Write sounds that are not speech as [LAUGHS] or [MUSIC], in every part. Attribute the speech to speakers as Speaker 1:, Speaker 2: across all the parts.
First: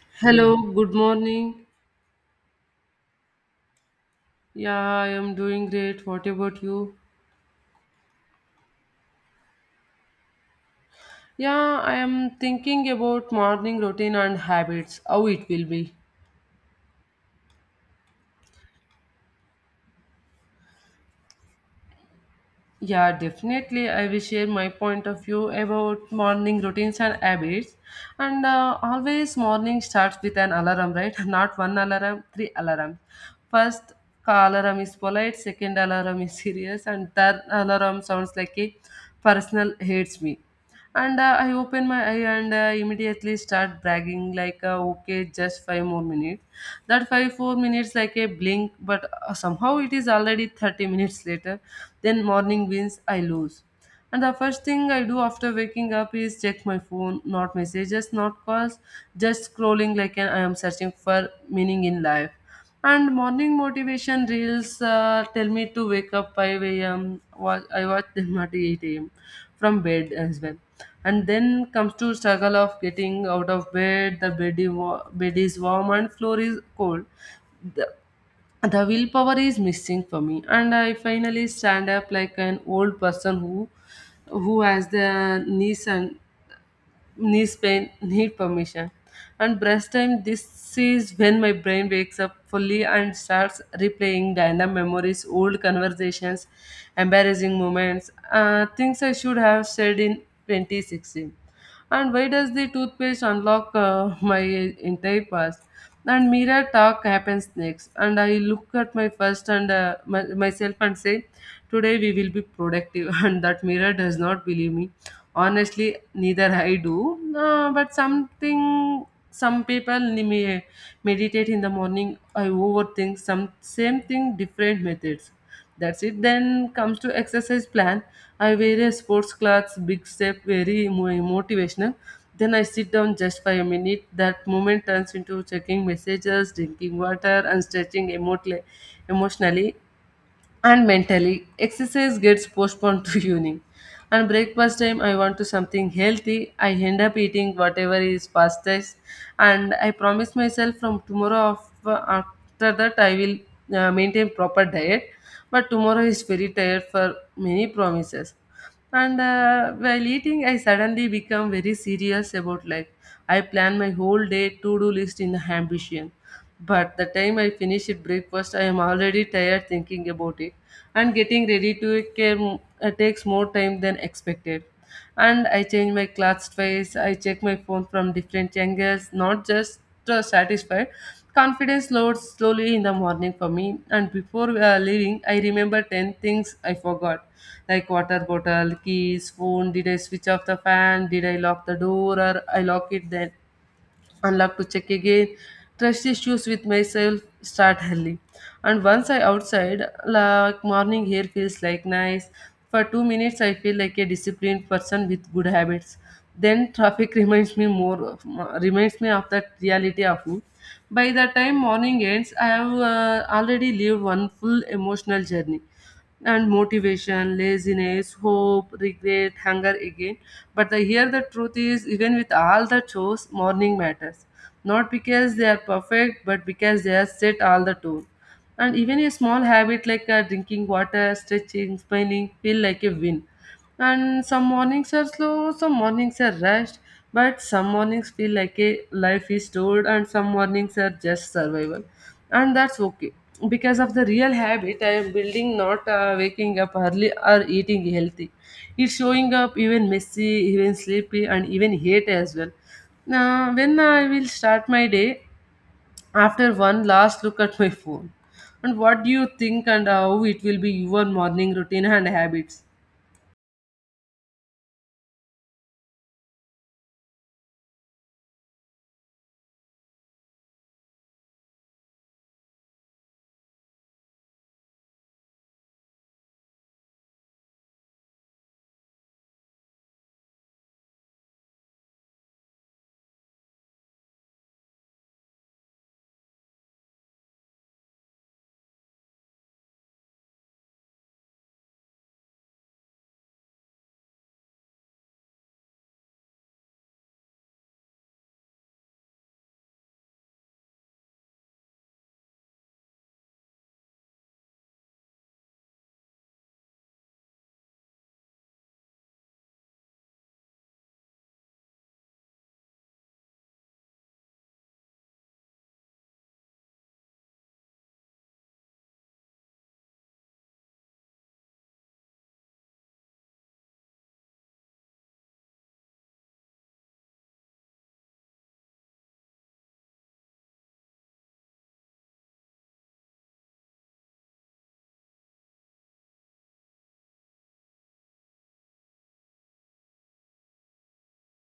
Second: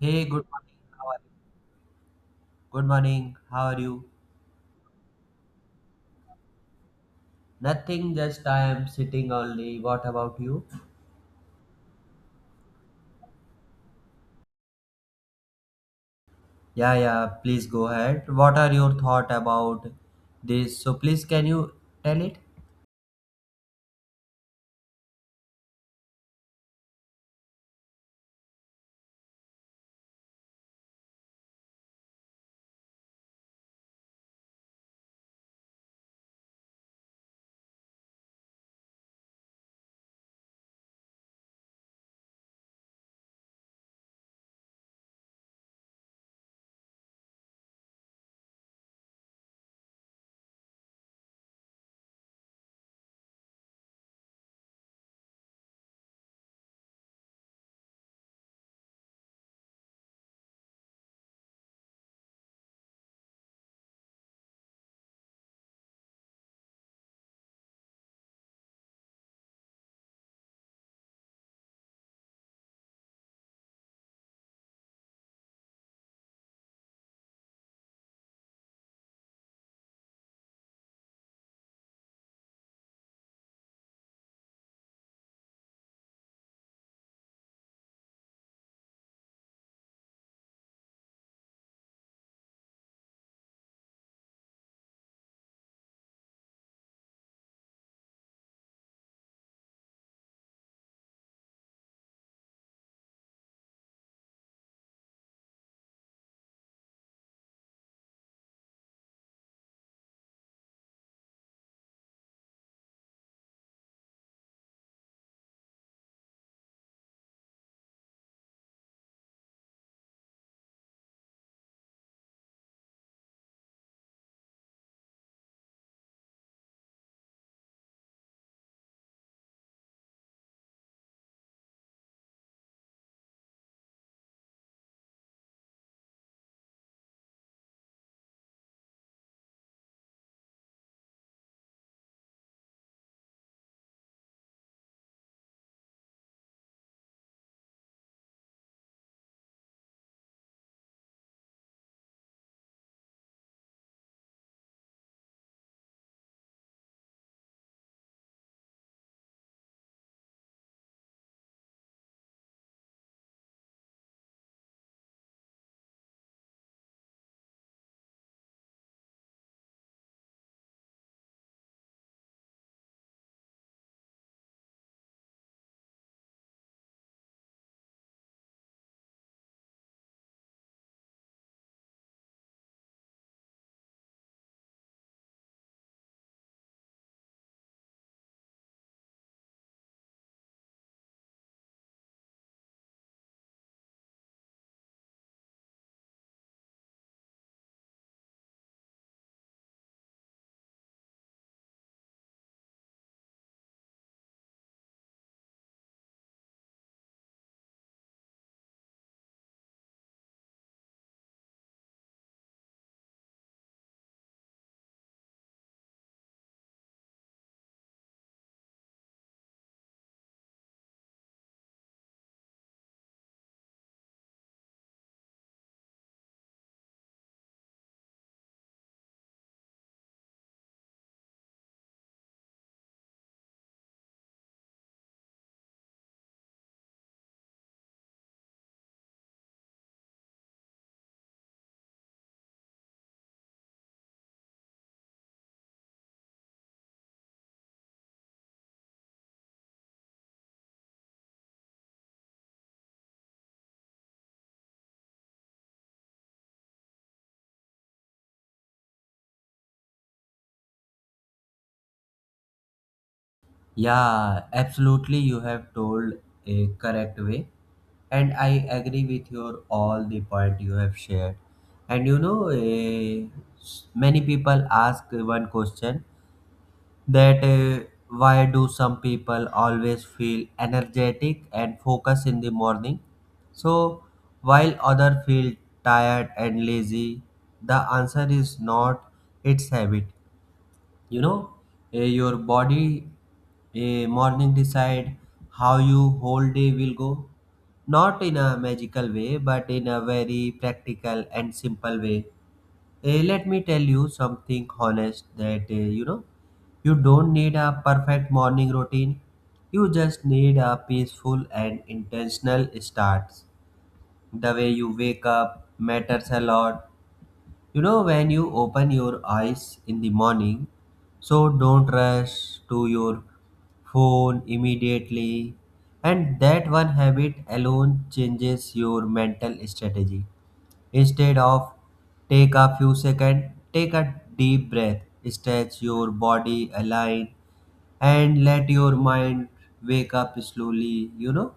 Speaker 1: Hey, good
Speaker 2: Hello,
Speaker 1: morning.
Speaker 2: good
Speaker 1: How are you?
Speaker 2: morning.
Speaker 1: Good morning. How are you?
Speaker 2: Yeah, I am doing great. What about you?
Speaker 1: Nothing, just I am sitting only. What about you?
Speaker 2: Yeah, I am thinking about morning routine and habits, how it will be.
Speaker 1: Yeah, yeah, please go ahead. What are your thought about this? So please can you tell it?
Speaker 2: Yeah, definitely. I will share my point of view about morning routines and habits. And Always morning starts with an alarm, right? [LAUGHS] Not one alarm, three alarms. First alarm is polite, second alarm is [LAUGHS] serious, and third alarm sounds like a personal hates me and I open my eye and immediately start bragging okay, just five more minutes. That 5, 4 minutes like a blink, but somehow it is already 30 minutes later. Then morning wins, I lose. And the first thing I do after waking up is check my phone, not messages, not calls, just scrolling like an, I am searching for meaning in life. And morning motivation reels tell me to wake up 5 a.m. I watch [LAUGHS] them at 8 a.m. from bed as well. And then comes to struggle of getting out of bed. The bed, is bed is warm and floor is cold. The, the willpower is missing for me. And I finally stand up like an old person who has the knees and knees pain need permission. And breast time, this is when my brain wakes up fully and starts replaying random memories, old conversations, embarrassing moments, things I should have said in 2016. And why does the toothpaste unlock my entire past? And mirror talk happens next, and I look at my first myself and say, today we will be productive. [LAUGHS] And that mirror does not believe me. Honestly, neither I do, but something, some people meditate in the morning. I overthink some same thing, different methods. That's it. Then comes to exercise plan. I wear a sports clothes, big step, very motivational. Then I sit down just for a minute. That moment turns into checking messages, drinking water, and stretching emotionally and mentally. Exercise gets postponed to [LAUGHS] evening. And breakfast time, I want to something healthy, I end up eating whatever is fastest. And I promise myself from tomorrow, after that I will maintain proper diet. But tomorrow is very tired for many promises. And While eating, I suddenly become very serious about life. I plan my whole day to-do list in ambition, but the time I finish it breakfast, I am already tired thinking about it. And getting ready to it came, takes more time than expected. And I change my clothes twice, I check my phone from different angles, not just satisfied. Confidence lowered slowly in the morning for me, and before leaving, I remember 10 things I forgot, like water bottle, keys, phone, did I switch off the fan, did I lock the door, or I lock it then and love to check again. Trust issues with myself start early. And once I outside, like morning hair feels like nice. For 2 minutes, I feel like a disciplined person with good habits. Then traffic [LAUGHS] reminds me of that reality of me. By the time morning ends, I have already lived one full emotional journey and motivation, laziness, hope, regret, hunger again. But the here the truth is, even with all the chores, morning matters. Not because they are perfect, but because they are set all the tone. And even a small habit like drinking water, stretching, smiling feel like a win. And some mornings are slow, some mornings are rushed, but some mornings feel like a life is stored, and some mornings are just survival, and that's okay. Because of the real habit I am building, not waking up early or eating healthy, it's showing up even messy, even sleepy, and even hate as well. Now when I will start my day, after one last look at my phone. And what do you think, and how it will be your morning routine and habits?
Speaker 1: Yeah, absolutely you have told a correct way. And I agree with your all the point you have shared. And you know, eh, s- Many people ask one question that why do some people always feel energetic and focused in the morning, so while other feel tired and lazy. The answer is not its habit, you know. Your body, morning decide how you whole day will go, not in a magical way, but in a very practical and simple way. Let me tell you something honest that you know, you don't need a perfect morning routine. You just need a peaceful and intentional starts. The way you wake up matters a lot. You know, when you open your eyes in the morning, so don't rush to your phone immediately, and that one habit alone changes your mental strategy. Instead of take a few seconds, take a deep breath, stretch your body, align, and let your mind wake up slowly. You know,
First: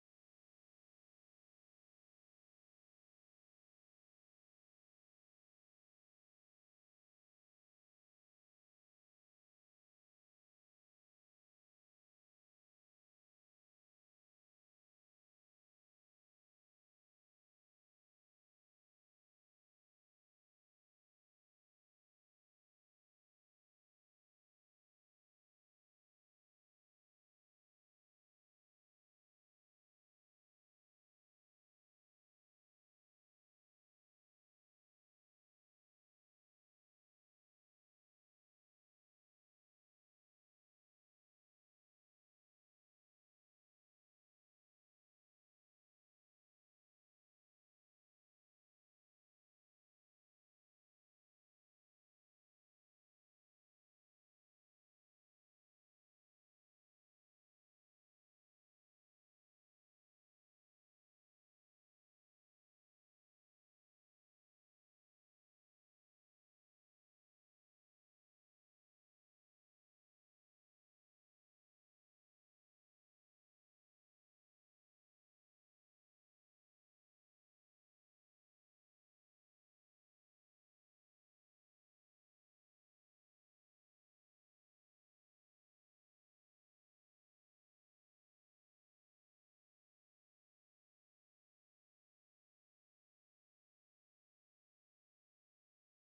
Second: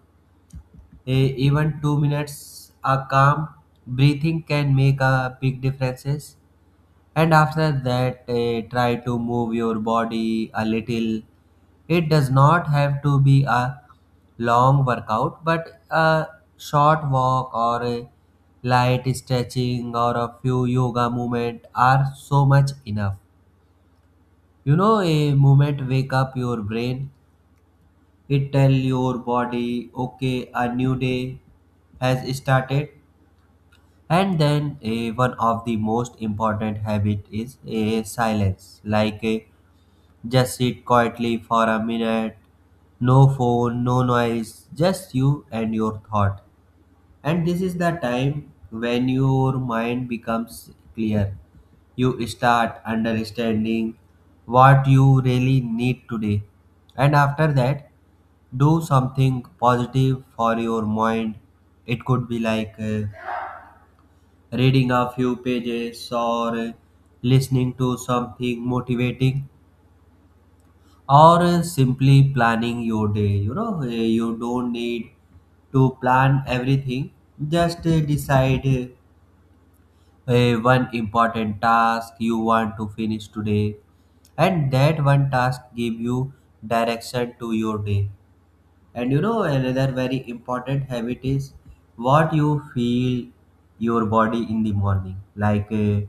Speaker 1: E- even 2 minutes a calm breathing can make a big differences. And after that, try to move your body a little. It does not have to be a long workout, but a short walk, or a light stretching, or a few yoga movement are so much enough. You know, a movement wake up your brain. It tell your body, okay, a new day has started. And then, one of the most important habit is a silence, like a just sit quietly for a minute. No phone, no noise, just you and your thought. And this is the time when your mind becomes clear. You start understanding what you really need today. And after that, do something positive for your mind. It could be like reading a few pages, or listening to something motivating, or simply planning your day. You know, you don't need to plan everything. Just decide one important task you want to finish today. And that one task give you direction to your day. And you know, another very important habit is what you feel your body in the morning, like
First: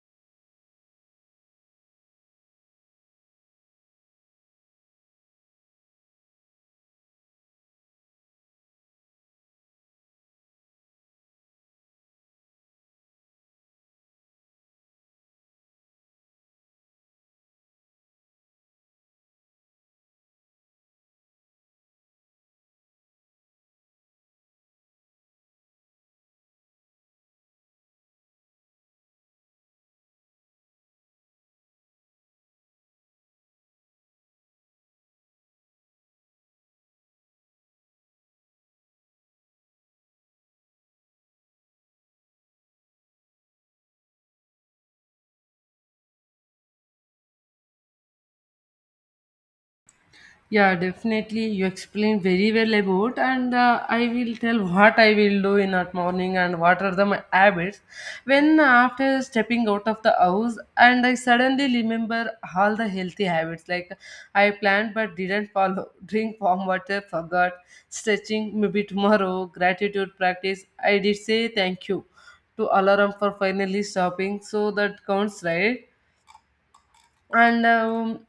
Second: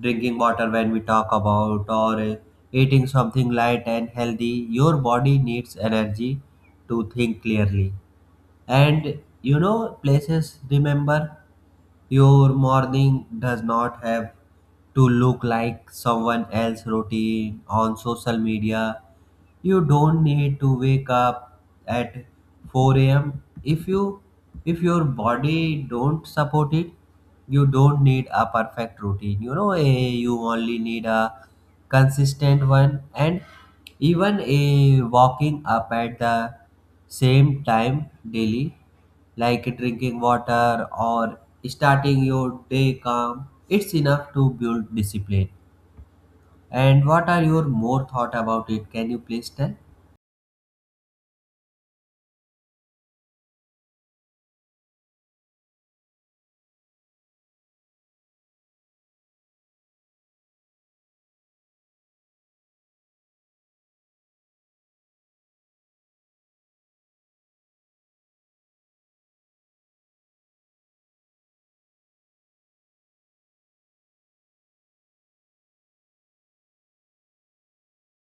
Speaker 1: drinking water when we talk about, or eating something light and healthy. Your body needs energy to think clearly. And you know, places remember, your morning does not have to look like someone else routine on social media. You don't need to wake up at 4 a.m if you, if your body don't support it. You don't need a perfect routine, you know. A, you only need a consistent one, and even a walking up at the same time daily, like drinking water or starting your day calm, it's enough to build discipline. And what are your more thought about it? Can you please tell?
Speaker 2: Yeah, definitely. You explained very well about, and I will tell what I will do in that morning and what are the my habits. When After stepping out of the house, and I suddenly remember all the healthy habits like I planned but didn't follow, [LAUGHS] drink warm water, forgot, stretching maybe tomorrow, gratitude practice. I did say thank you to alarm for finally stopping, so that counts, right? And um,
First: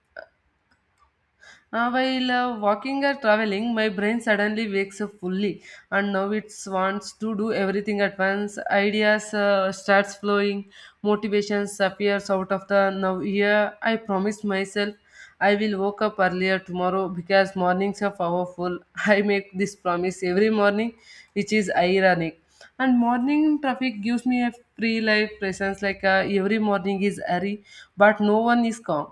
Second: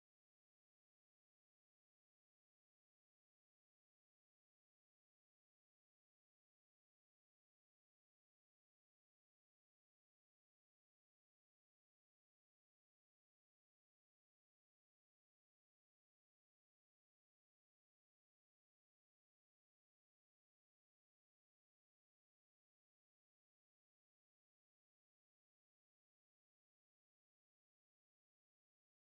Speaker 2: uh, while uh, walking or traveling, my brain suddenly wakes up fully, and now it wants to do everything at once. Ideas starts flowing, motivations appears out of the now. Here, I promised myself I will wake up earlier tomorrow because mornings are powerful. [LAUGHS] I make this promise every morning, which is ironic. And morning traffic gives me a free life presence, every morning is hurry but no one is calm.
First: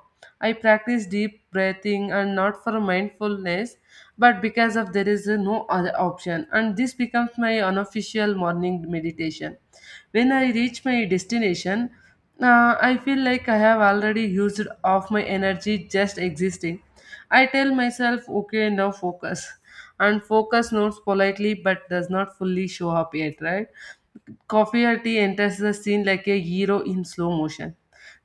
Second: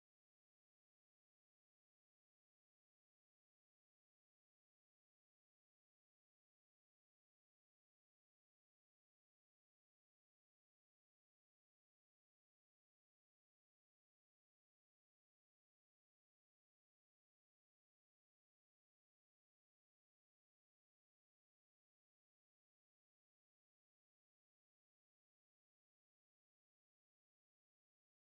Speaker 2: I practice deep breathing, and not for mindfulness, but because of there is no other option, and this becomes my unofficial morning meditation. When I reach my destination, I feel like I have already used off my energy just existing. I tell myself, okay, now focus. And focus nods politely but does not fully show up yet, right? Coffee or tea enters the scene like a hero in slow motion.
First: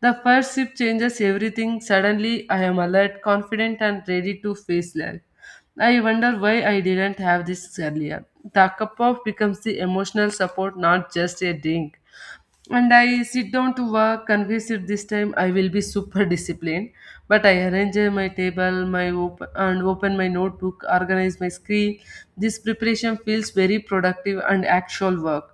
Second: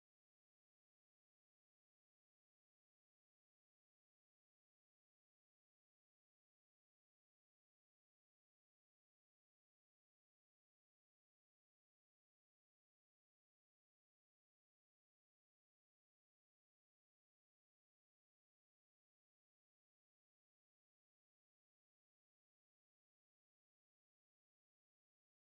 Speaker 2: The first sip changes everything. Suddenly, I am alert, confident, and ready to face life. I wonder why I didn't have this earlier. The cup of becomes the emotional support, not just a drink. And I sit down to work convinced that this time I will be super [LAUGHS] disciplined. But I arrange my table, my open and open my notebook, organize my screen. This preparation feels very productive and actual work.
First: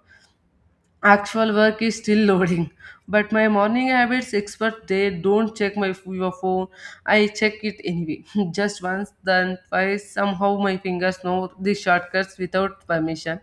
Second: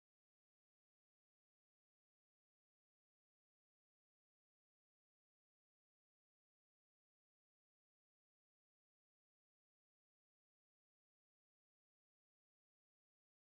Speaker 2: Actual work is still loading, but my morning habits expert they don't check my your phone. I check it anyway, [LAUGHS] just once, then twice. Somehow my fingers know the shortcuts without permission.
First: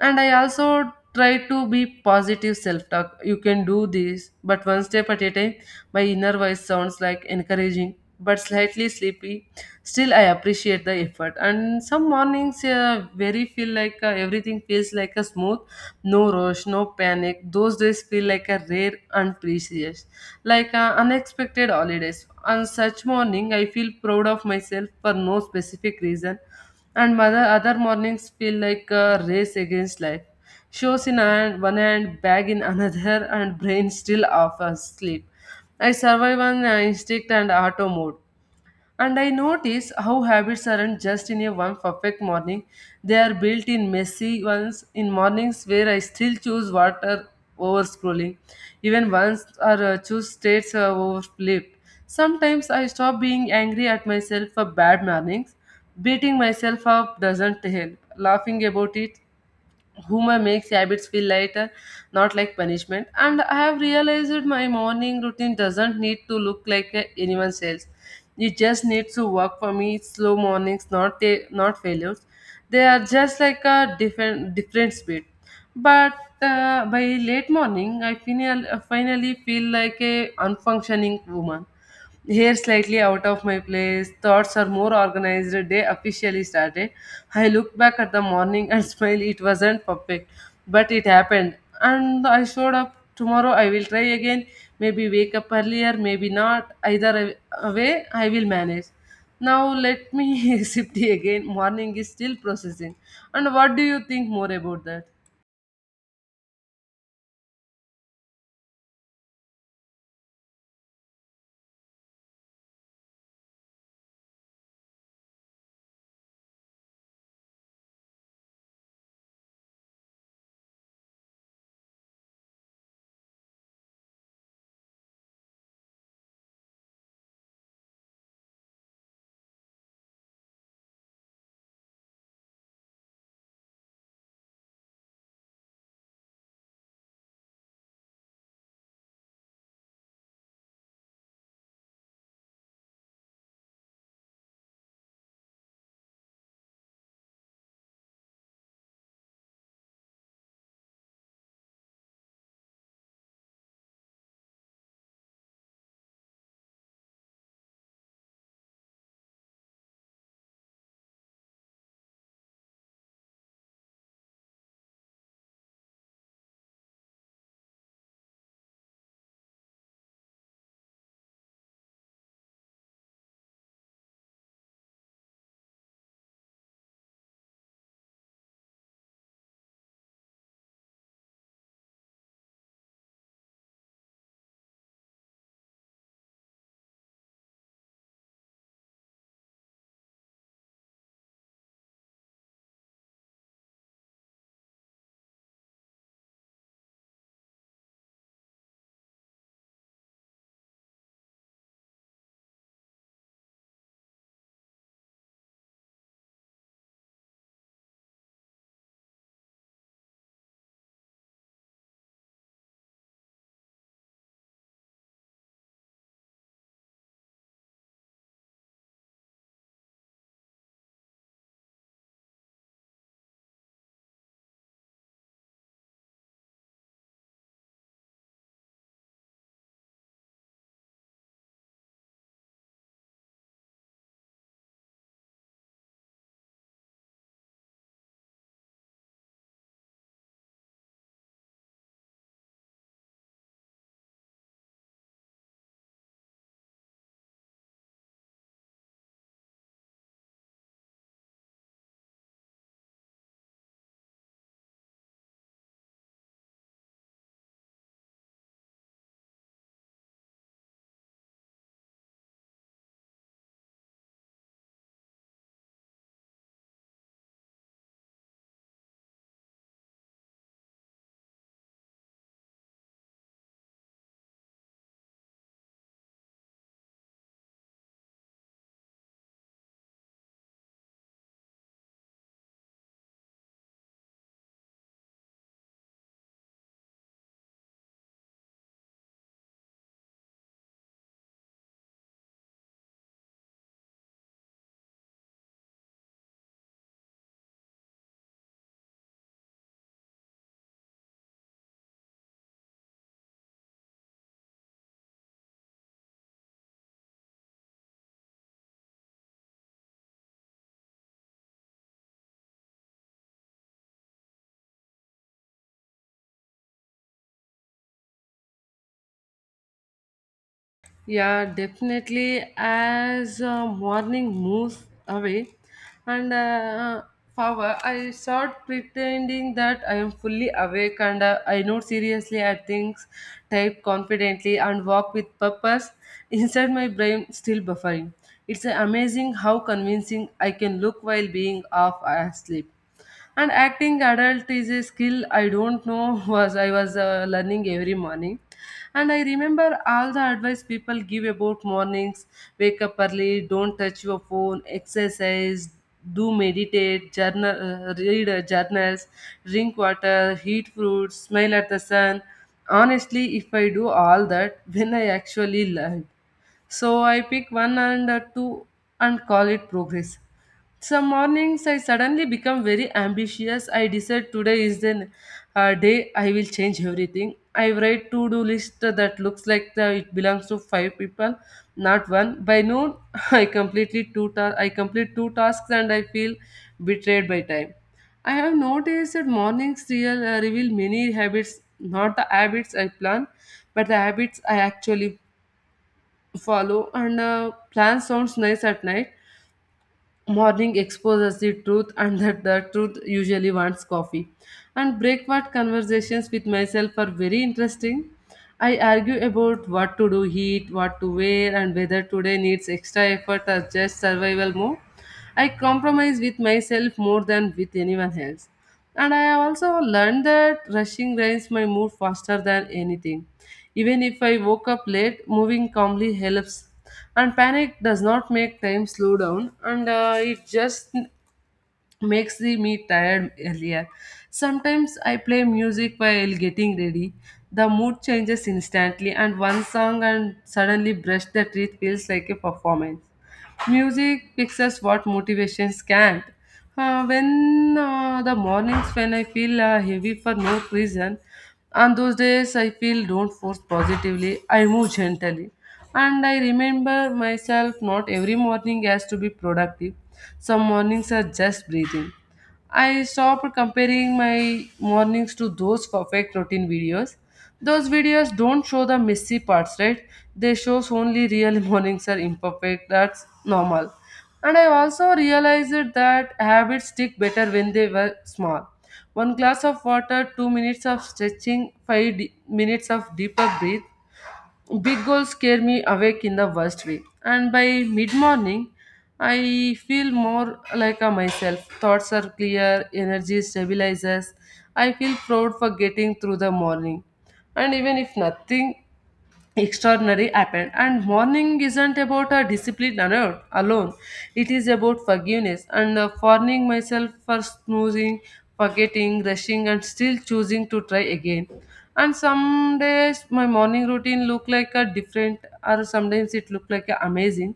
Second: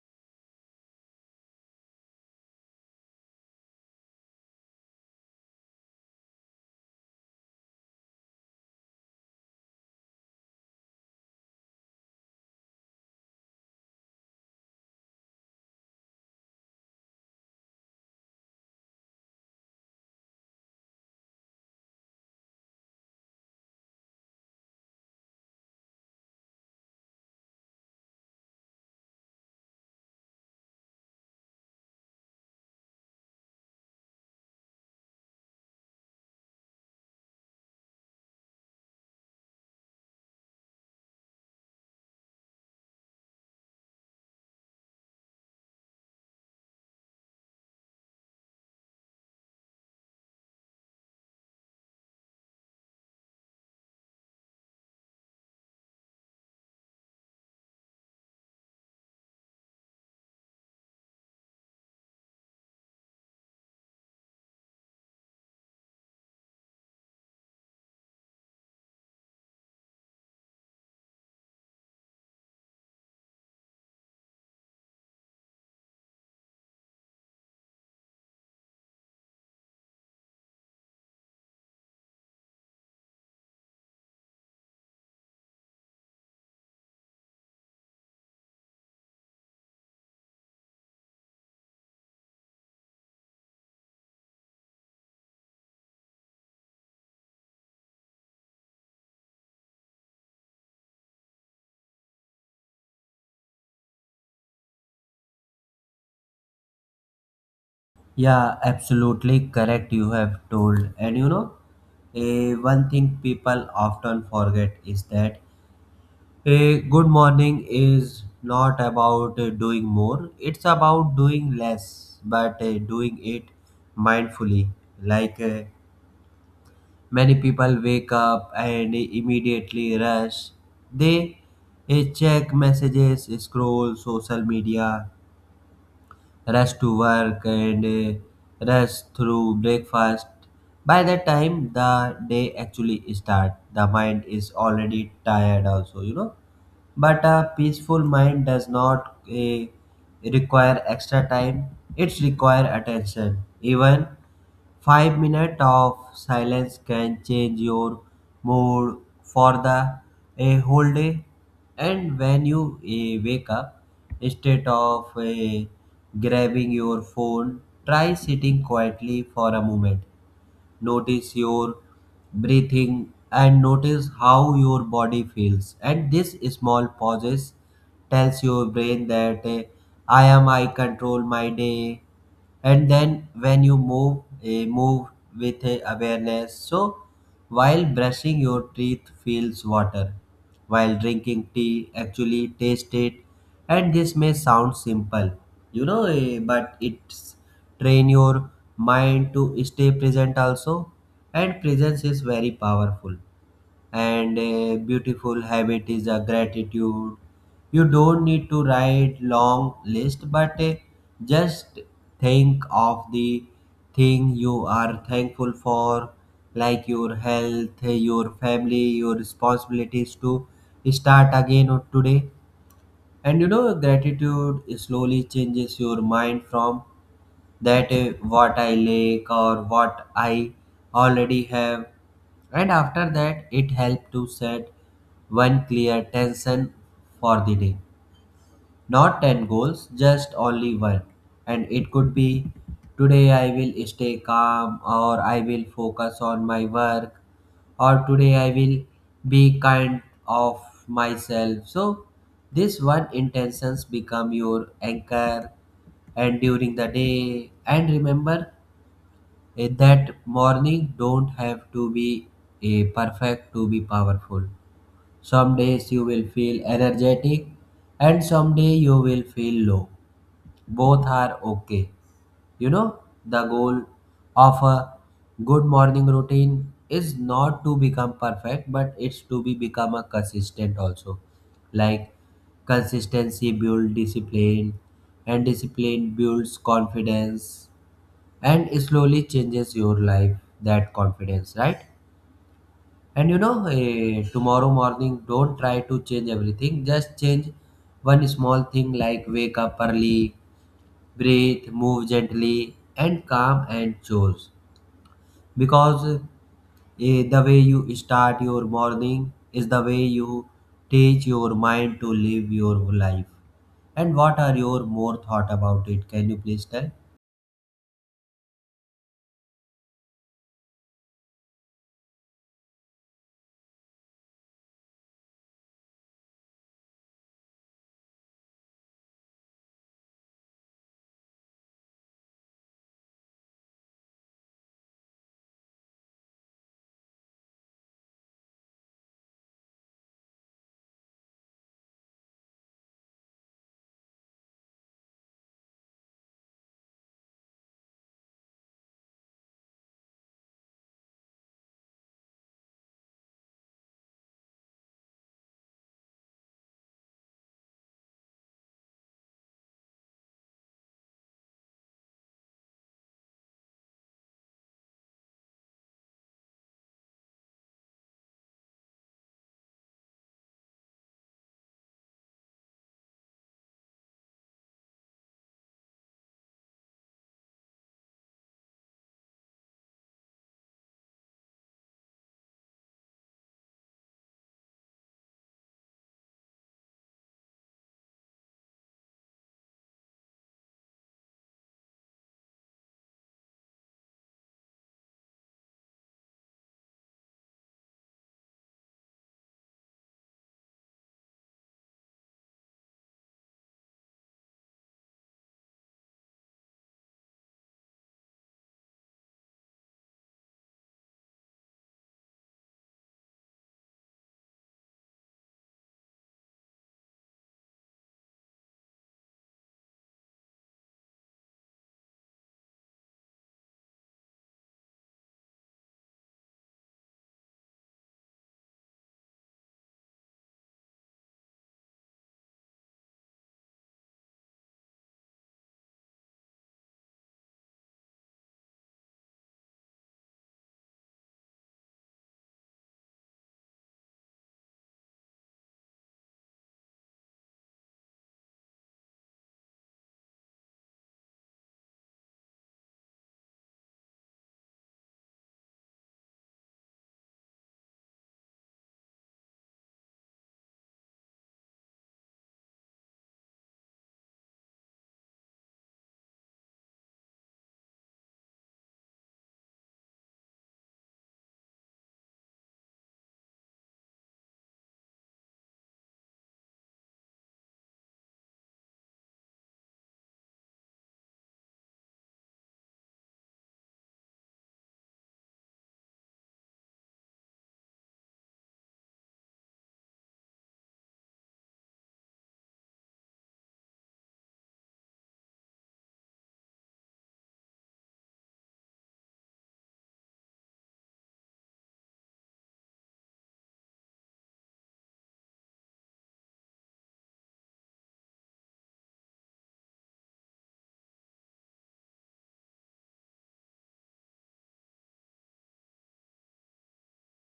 Speaker 2: And I also try to be positive self-talk. You can do this, but one step at a time. My inner voice sounds like encouraging but slightly sleepy. Still, I appreciate the effort. And some mornings very feel like everything feels like a smooth, no rush, no panic. Those days feel like a rare and precious, like unexpected holidays. On such morning, I feel proud of myself for no specific reason, and mother, other mornings feel like a race against life. Shows in hand, one hand, bag in [LAUGHS] another, and brain still offers sleep. I survive on instinct and auto mode. And I notice how habits aren't just in a one perfect morning. They are built in messy ones, in mornings where I still choose water over scrolling. Even once, or choose states over sleep. Sometimes I stop being angry at myself for bad mornings. Beating myself up doesn't help. Laughing about it, humor makes habits feel lighter, not like punishment. And I have realized my morning routine doesn't need to look like anyone else. It just needs to work for me. Slow mornings, not failures. They are just like a different different speed. But by late morning, I finally, finally feel like a unfunctioning woman, hair slightly out of my place, thoughts are more organized, day officially started. I looked back at the morning and [LAUGHS] smiled. It wasn't perfect, but it happened. And I showed up. Tomorrow I will try again. Maybe wake up earlier, maybe not. Either way, I will manage. Now let me [LAUGHS] sip tea again. Morning is still processing. And what do you think more about that?
Speaker 1: Yeah, absolutely correct. You have told, and you know, a one thing people often forget is that a good morning is not about doing more; it's about doing less, but doing it mindfully. Like many people wake up and immediately rush. They check messages, scroll social media, rush to work, and rush through breakfast. By the time the day actually starts, the mind is already tired also, you know. But a peaceful mind does not require extra time, it requires attention. Even 5 minutes of silence can change your mood for the a whole day. And when you wake up, instead of grabbing your phone, try sitting quietly for a moment. Notice your breathing, and notice how your body feels, and this small pauses tells your brain that I am, I control my day. And then when you move, move with awareness. So while brushing your teeth feels water, while drinking tea actually taste it. And this may sound simple, you know, but it's train your mind to stay present also. And presence is very powerful. And a beautiful habit is a gratitude. You don't need to write long list, but just think of the thing you are thankful for, like your health, your family, your responsibilities to start again or today. And you know, gratitude slowly changes your mind from that what I lack or what I already have. And after that, it helped to set one clear tension for the day. Not 10 goals, just only one. And it could be, today I will stay calm, or I will focus on my work, or today I will be kind of myself. So, this one intentions become your anchor and during the day. And remember, that morning don't have to be a perfect to be powerful. Some days you will feel energetic, and some day you will feel low. Both are okay. You know, the goal of a good morning routine is not to become perfect, but it's to be become a consistent also. Like consistency builds discipline, and discipline builds confidence, and slowly changes your life that confidence, right? And you know, tomorrow morning, don't try to change everything. Just change one small thing, like wake up early, breathe, move gently, and calm and choose. Because the way you start your morning is the way you teach your mind to live your life. And what are your more thought about it? Can you please tell?
Speaker 2: Yeah, definitely. As morning moves away, and however, I start pretending that I am fully awake, and I note seriously at things, type confidently, and walk with purpose. Inside my brain, still buffering. It's amazing how convincing I can look while being half asleep. And acting adult is a skill I don't know [LAUGHS] was I was learning every morning. And I remember all the advice people give about mornings: wake up early, don't touch your phone, exercise, do meditate journal, read journals, drink water, eat fruits, smile at the sun. Honestly, if I do all that [LAUGHS] then I actually learn. So I pick one and two and call it progress. Some mornings I suddenly become very ambitious. I decide today is the day I will change everything. I write to-do list that looks like the, it belongs to five people, not one. By noon, [LAUGHS] I completely I complete two tasks and I feel betrayed by time. I have noticed that mornings reveal many habits, not the habits I plan, but the habits I actually follow. And plan sounds nice at night. Morning exposes the truth, and that the truth usually wants coffee. And breakfast conversations with myself are very interesting. I argue about what to do, eat, what to wear, and whether today needs extra effort or just survival mode. I compromise with myself more than with anyone else. And I have also learned that rushing drains my mood faster than anything. Even if I woke up late, moving calmly helps. And panic does not make time slow down, and it just makes the me tired earlier. Sometimes I play music while getting ready. The mood changes instantly, and one song and suddenly brush the teeth feels like a performance. Music fixes what motivations can't. When the mornings when I feel heavy for no reason, on those days I feel don't force positively, I move gently. And I remember myself not every morning has to be productive. Some mornings are just breathing. I stopped comparing my mornings to those perfect routine videos. Those videos don't show the messy parts, right? They shows only real [LAUGHS] mornings are imperfect. That's normal. And I also realized that habits stick better when they were small. One glass of water, 2 minutes of stretching, minutes of deeper breath. Big goals scare me awake in the worst way, and by mid morning, I feel more like a myself. Thoughts are clear, energy stabilizes. I feel proud for getting through the morning, and even if nothing extraordinary happened and morning isn't about a discipline alone. It is about forgiveness and forgiving myself for snoozing, forgetting, rushing, and still choosing to try again. And some days my morning routine look like a different, or sometimes it look like a amazing,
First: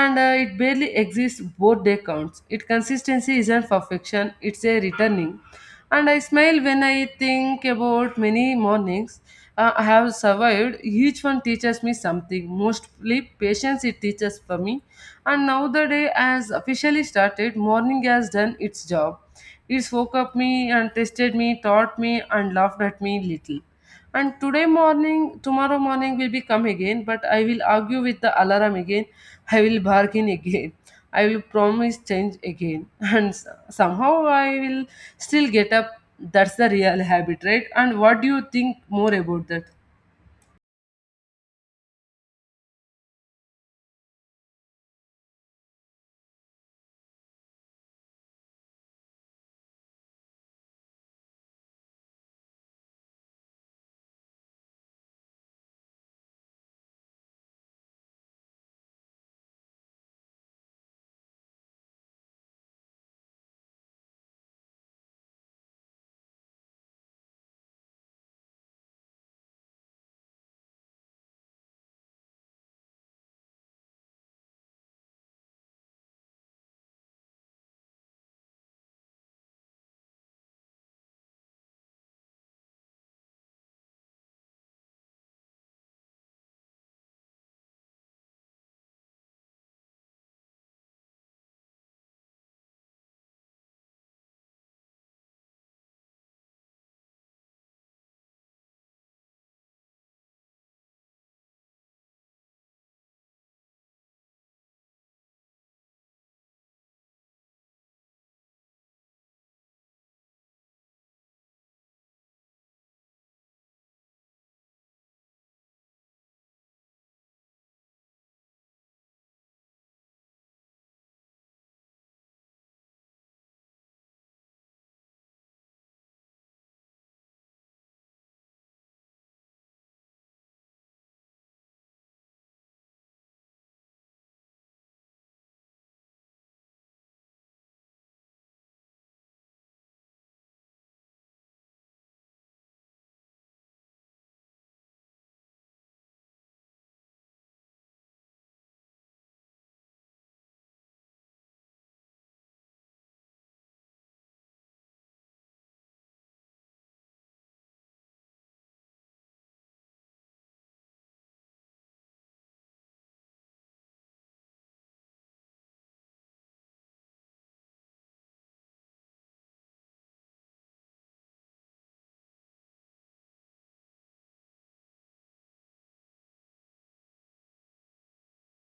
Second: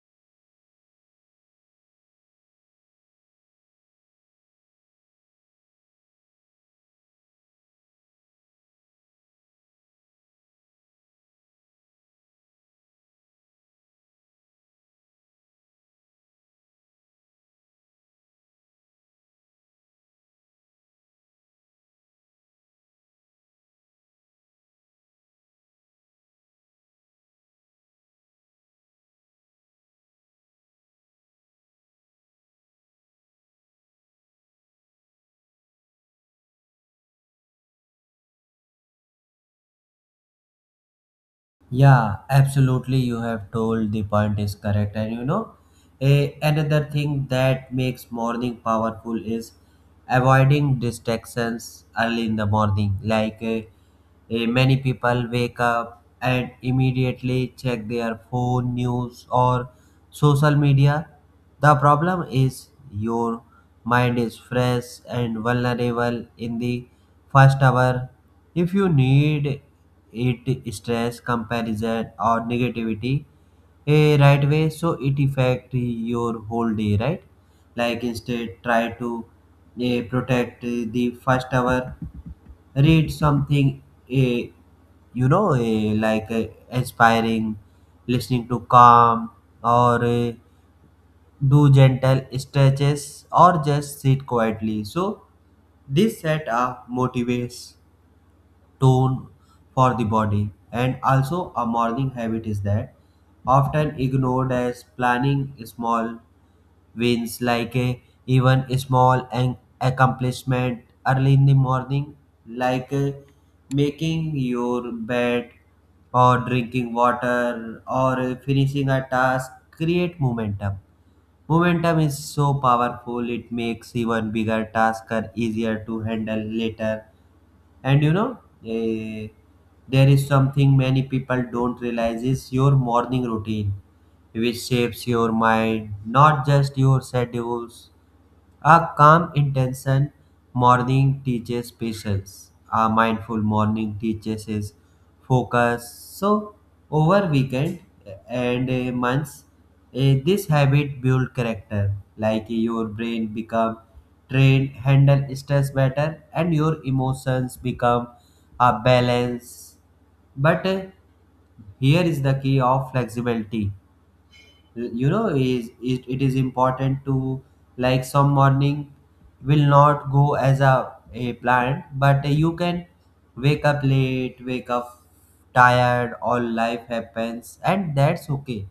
Speaker 2: and it barely exists. Both day counts. Its consistency isn't perfection, it's a returning. And I smile when I think about many mornings I have survived. Each one teaches me something, mostly patience. It teaches for me. And now the day has officially started. Morning has done its job. It woke up me and tested me, taught me, and laughed at me little. And today morning, tomorrow morning will be come again. But I will argue with the alarm again, I will bargain again, I will promise change again, [LAUGHS] and somehow I will still get up. That's the real habit, right? And what do you think more about that?
Speaker 1: Yeah, absolutely. You have told the point is correct. And you know, another thing that makes morning powerful is avoiding distractions early in the morning. Like many people wake up and immediately check their phone, news, or social media. The problem is your mind is fresh and vulnerable in the first hour. If you need it stress, comparison, or negativity a right way, so it affect your whole day, right? Like instead, try to protect the first hour. Read something, eh, like inspiring, listening to calm, or do gentle stretches, or just sit quietly. So, this set a motivates tone for the body. And also, a morning habit is that often ignored as planning small wins, like a even a small an accomplishment early in the morning, like making your bed, or drinking water, or finishing a task create momentum. Momentum is so powerful, it makes even bigger tasks easier to handle later. And you know, eh, there is something many people don't realize is your morning routine, which shapes your mind, not just your schedules. A calm intention morning teaches patience. A mindful morning teaches is focus. So over weekend, and months, this habit build character. Like your brain become trained, handle stress better, and your emotions become a balance. But here is the key of flexibility, you know, it is important to, like some morning will not go as a planned, but you can wake up late, wake up tired, all life happens, and that's okay.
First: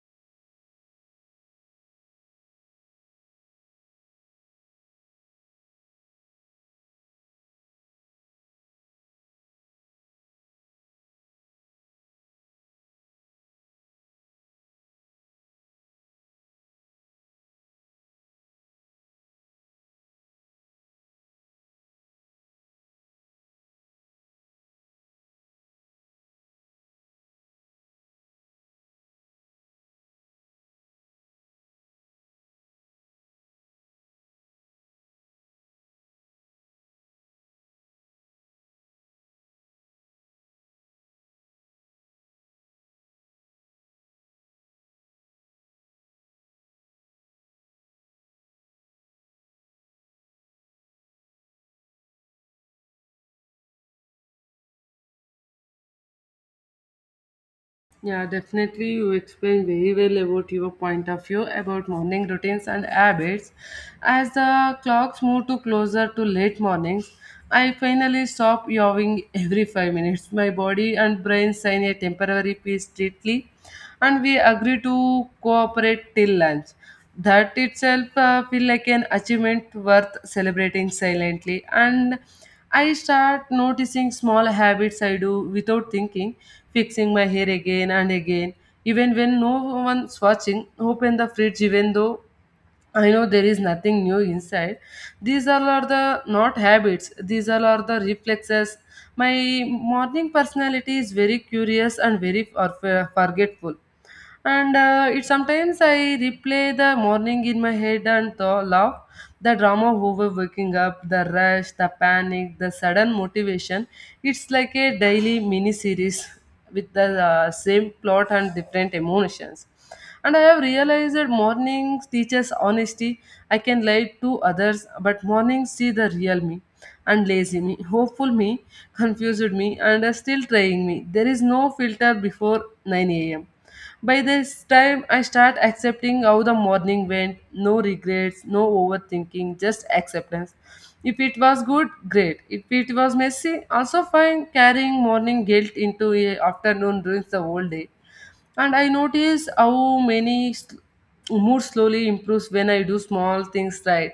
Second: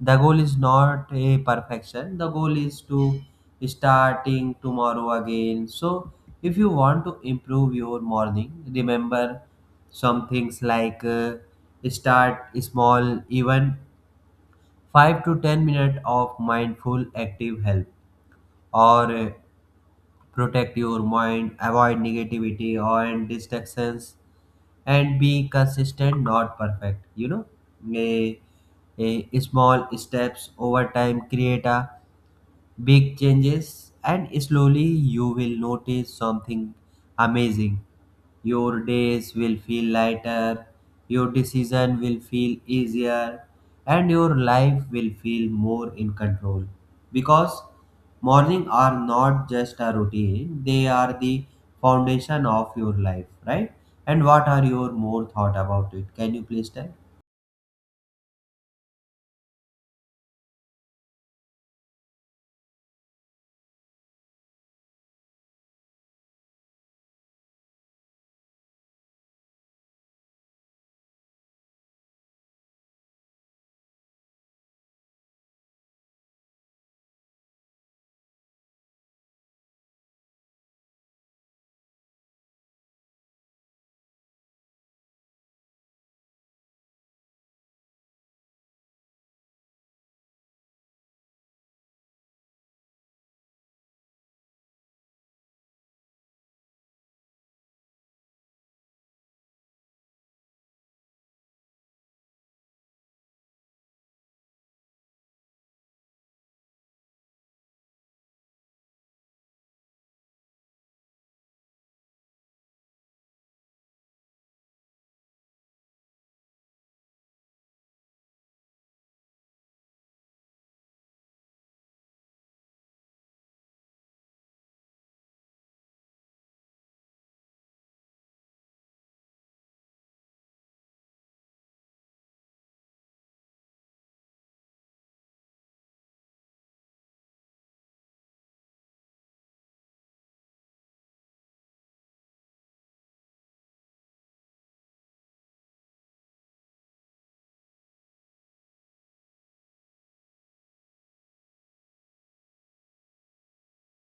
Speaker 1: The goal is not a perfection, the goal is to starting tomorrow again. So if you want to improve your morning, remember some things, like start small, even 5 to 10 minutes of mindful active help, or protect your mind, avoid negativity or and distractions, and be consistent, not perfect, you know. a, a small steps over time create a big changes, and slowly you will notice something amazing. Your days will feel lighter, your decision will feel easier, and your life will feel more in control. Because morning are not just a routine, they are the foundation of your life, right? And what are your more thought about it? Can you please tell?
Speaker 2: Yeah, definitely. You explained very well about your point of view about morning routines and habits. As the clocks move to closer to late mornings, I finally stop yawing every 5 minutes. My body and brain sign a temporary peace treaty, and we agree to cooperate till lunch. That itself feel like an achievement worth celebrating silently. And I start noticing small habits I do without thinking, fixing my hair again and again, even when no one's watching, open the fridge even though I know there is nothing new inside. These all are the not habits, these all are the reflexes. My morning personality is very curious and forgetful. And it sometimes I replay the morning in my head and laugh. The drama of over waking up, the rush, the panic, the sudden motivation. It's like a daily mini series with the same plot and different emotions. And I have realized that mornings teaches honesty. I can lie to others, but mornings see the real me, and lazy me, hopeful me, confused me, and are still trying me. There is no filter before 9 a.m. By this time, I start accepting how the morning went. No regrets, no overthinking, just acceptance. If it was good, great. If it was messy, also fine. Carrying morning guilt into a afternoon ruins the whole day. And I notice how many mood slowly improves when I do small things right.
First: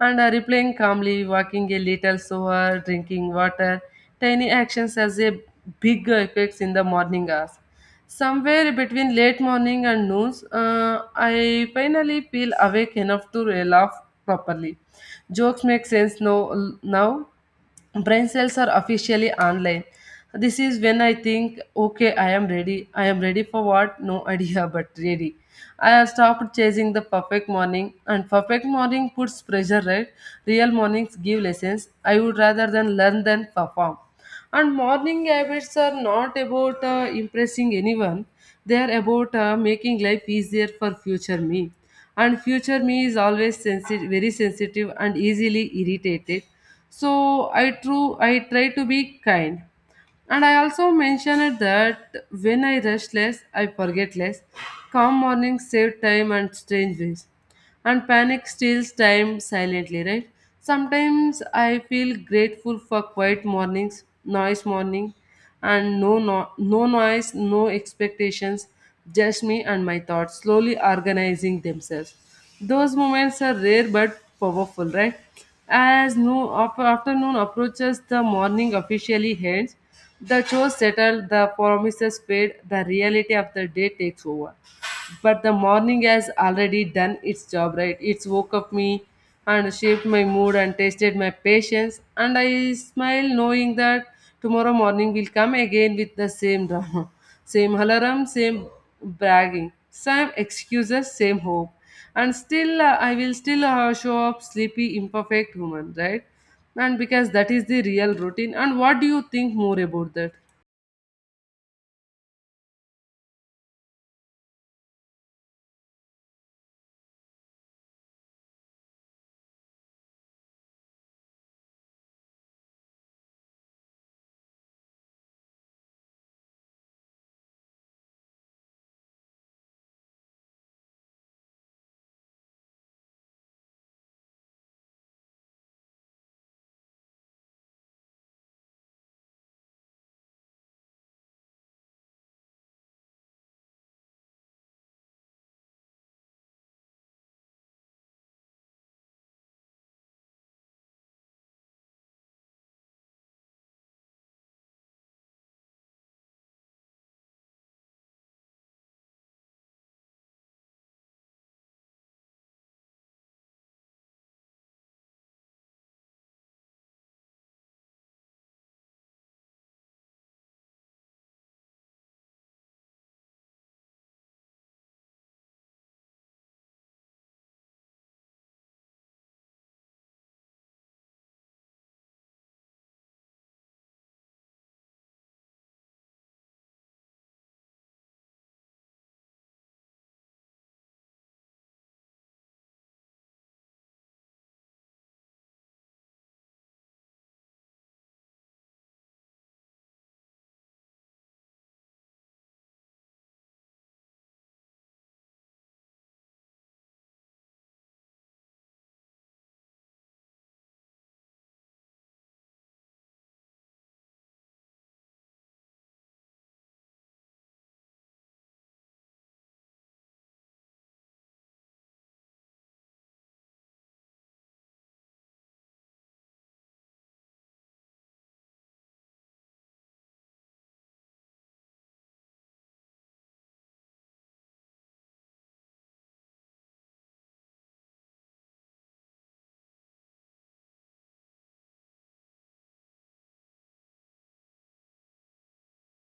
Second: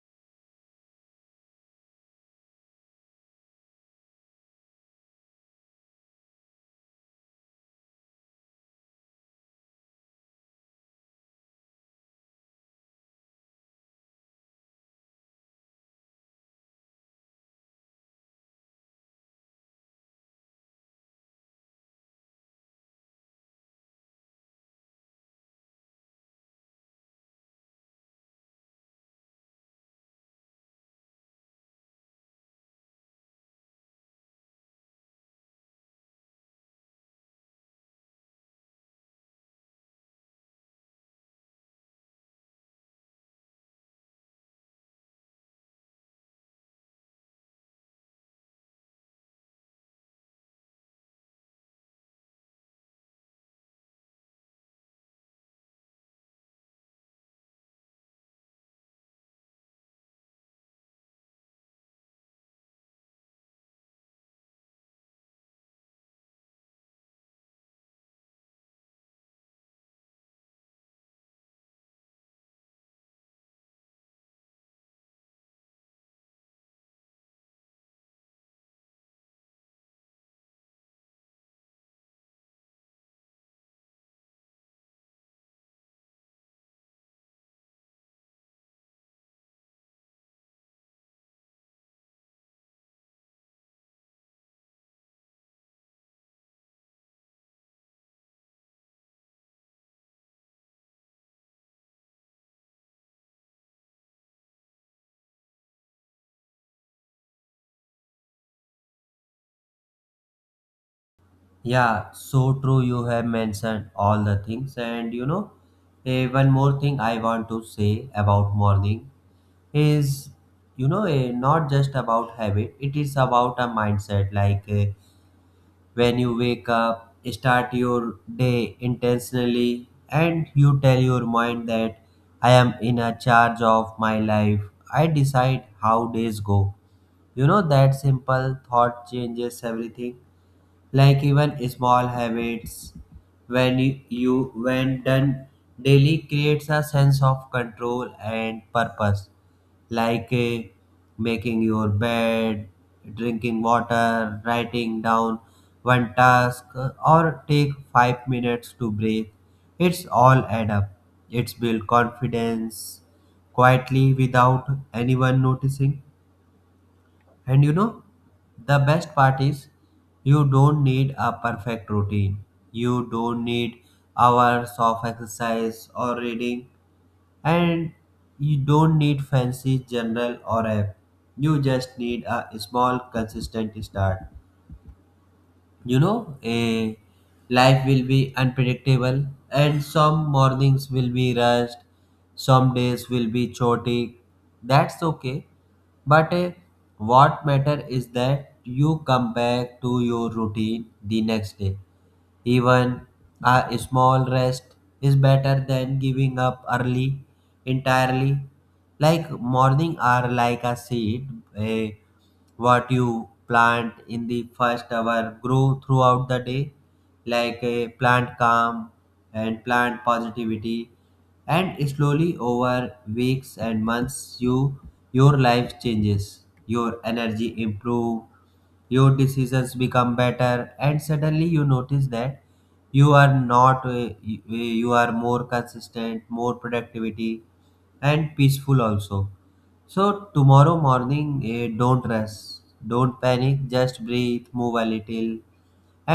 Speaker 2: And I replaying calmly, walking a little slower, drinking water. Tiny actions has a big effects in the morning hours. Somewhere between late morning and noon, I finally feel awake enough to laugh properly. Jokes make sense now. Brain cells are officially online. This is when I think, okay, I am ready. I am ready for what? No idea, [LAUGHS] but ready. I have stopped chasing the perfect morning, and perfect morning puts pressure, right? Real mornings give lessons. I would rather than learn than perform. And morning habits are not about impressing anyone, they are about making life easier for future me. And future me is always sensitive, very sensitive and easily irritated. So I, I try to be kind. And I also mentioned that when I rush less, I forget less. Calm mornings save time and strange ways. And panic steals time silently, right? Sometimes I feel grateful for quiet mornings, noise morning, and no, no, no noise, no expectations, just me and my thoughts slowly organizing themselves. Those moments are rare but powerful, right? As no afternoon approaches, the morning officially ends. The chores settle, the promises fade, the reality of the day takes over. But the morning has already done its job, right? It's woke up me and shaped my mood and tested my patience. And I smile knowing that tomorrow morning will come again with the same drama, [LAUGHS] same alarm, same bragging, same excuses, same hope. And still I will still show up sleepy, imperfect human, right? And because that is the real routine. And what do you think more about that?
Speaker 1: Yeah, so true. You have mentioned all the things, and you know, one more thing I want to say about morning is, you know, not just about habit. It is about a mindset. Like when you wake up, start your day intentionally, and you tell your mind that I am in a charge of my life. I decide how days go. You know that simple thought changes everything. Like even small habits, when you when done daily creates a sense of control and purpose, like making your bed, drinking water, writing down one task, or take 5 minutes to breathe. It's all add up, it's build confidence quietly without anyone noticing. And you know, the best part is you don't need a perfect routine. You don't need hours of exercise or reading. And you don't need fancy journal or app. You just need a small, consistent start. You know, a life will be unpredictable, and some mornings will be rushed, some days will be chaotic. That's okay. But what matter is that you come back to your routine the next day. Even a small rest is better than giving up early entirely. Like morning are like a seed, eh, what you plant in the first hour grow throughout the day, like a plant calm and plant positivity, and slowly over weeks and months, you, your life changes, your energy improve, your decisions become better, and suddenly you notice that you are not you are more consistent, more productivity, and peaceful also. So tomorrow morning, don't rush, don't panic, just breathe, move a little,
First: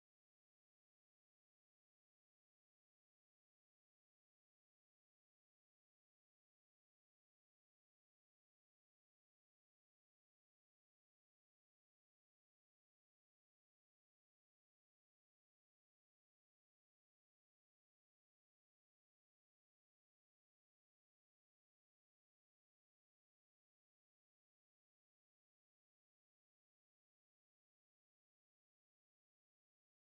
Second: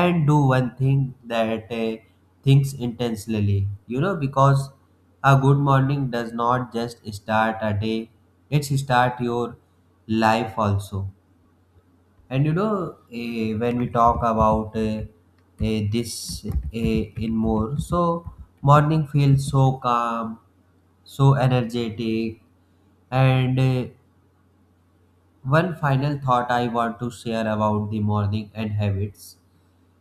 Speaker 1: and do one thing that thinks intentionally, you know, because a good morning does not just start a day, it's start your life also. And you know, eh, when we talk about eh, eh, this eh, in more, so morning feels so calm, so energetic. And one final thought I want to share about the morning and habits.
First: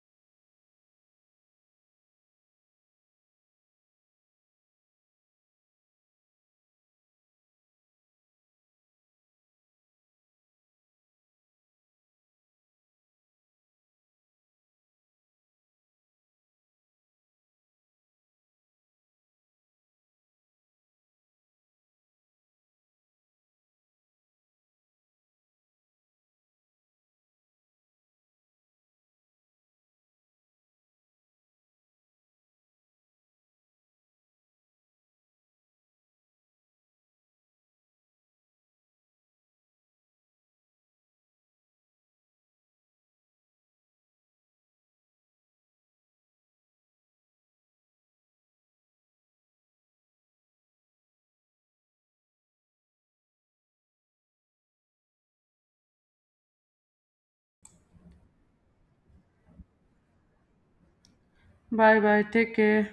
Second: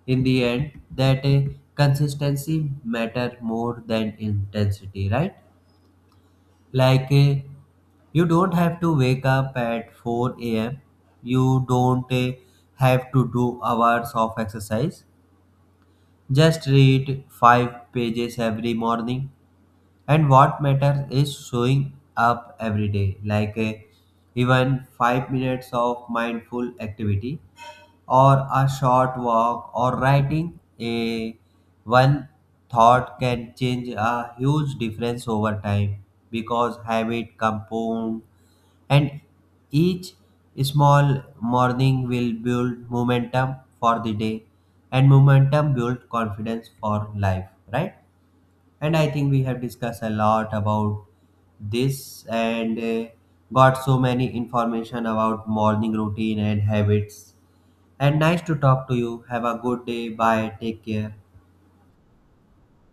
Speaker 1: In the end, that consistency matter more than intensity, right? Like, you don't have to wake up at 4 a.m. You don't have to do hours of exercise. Just read 5 pages every morning. And what matters is showing up every day. Like, even 5 minutes of mindful activity, or a short walk, or writing a one thought can change a huge difference over time, because habit compound, and each small morning will build momentum for the day, and momentum build confidence for life, right? And I think we have discussed a lot about this, and got so many information about morning routine and habits. And nice to talk to you. Have a good day. Bye, take care.
Speaker 2: Bye bye, take care.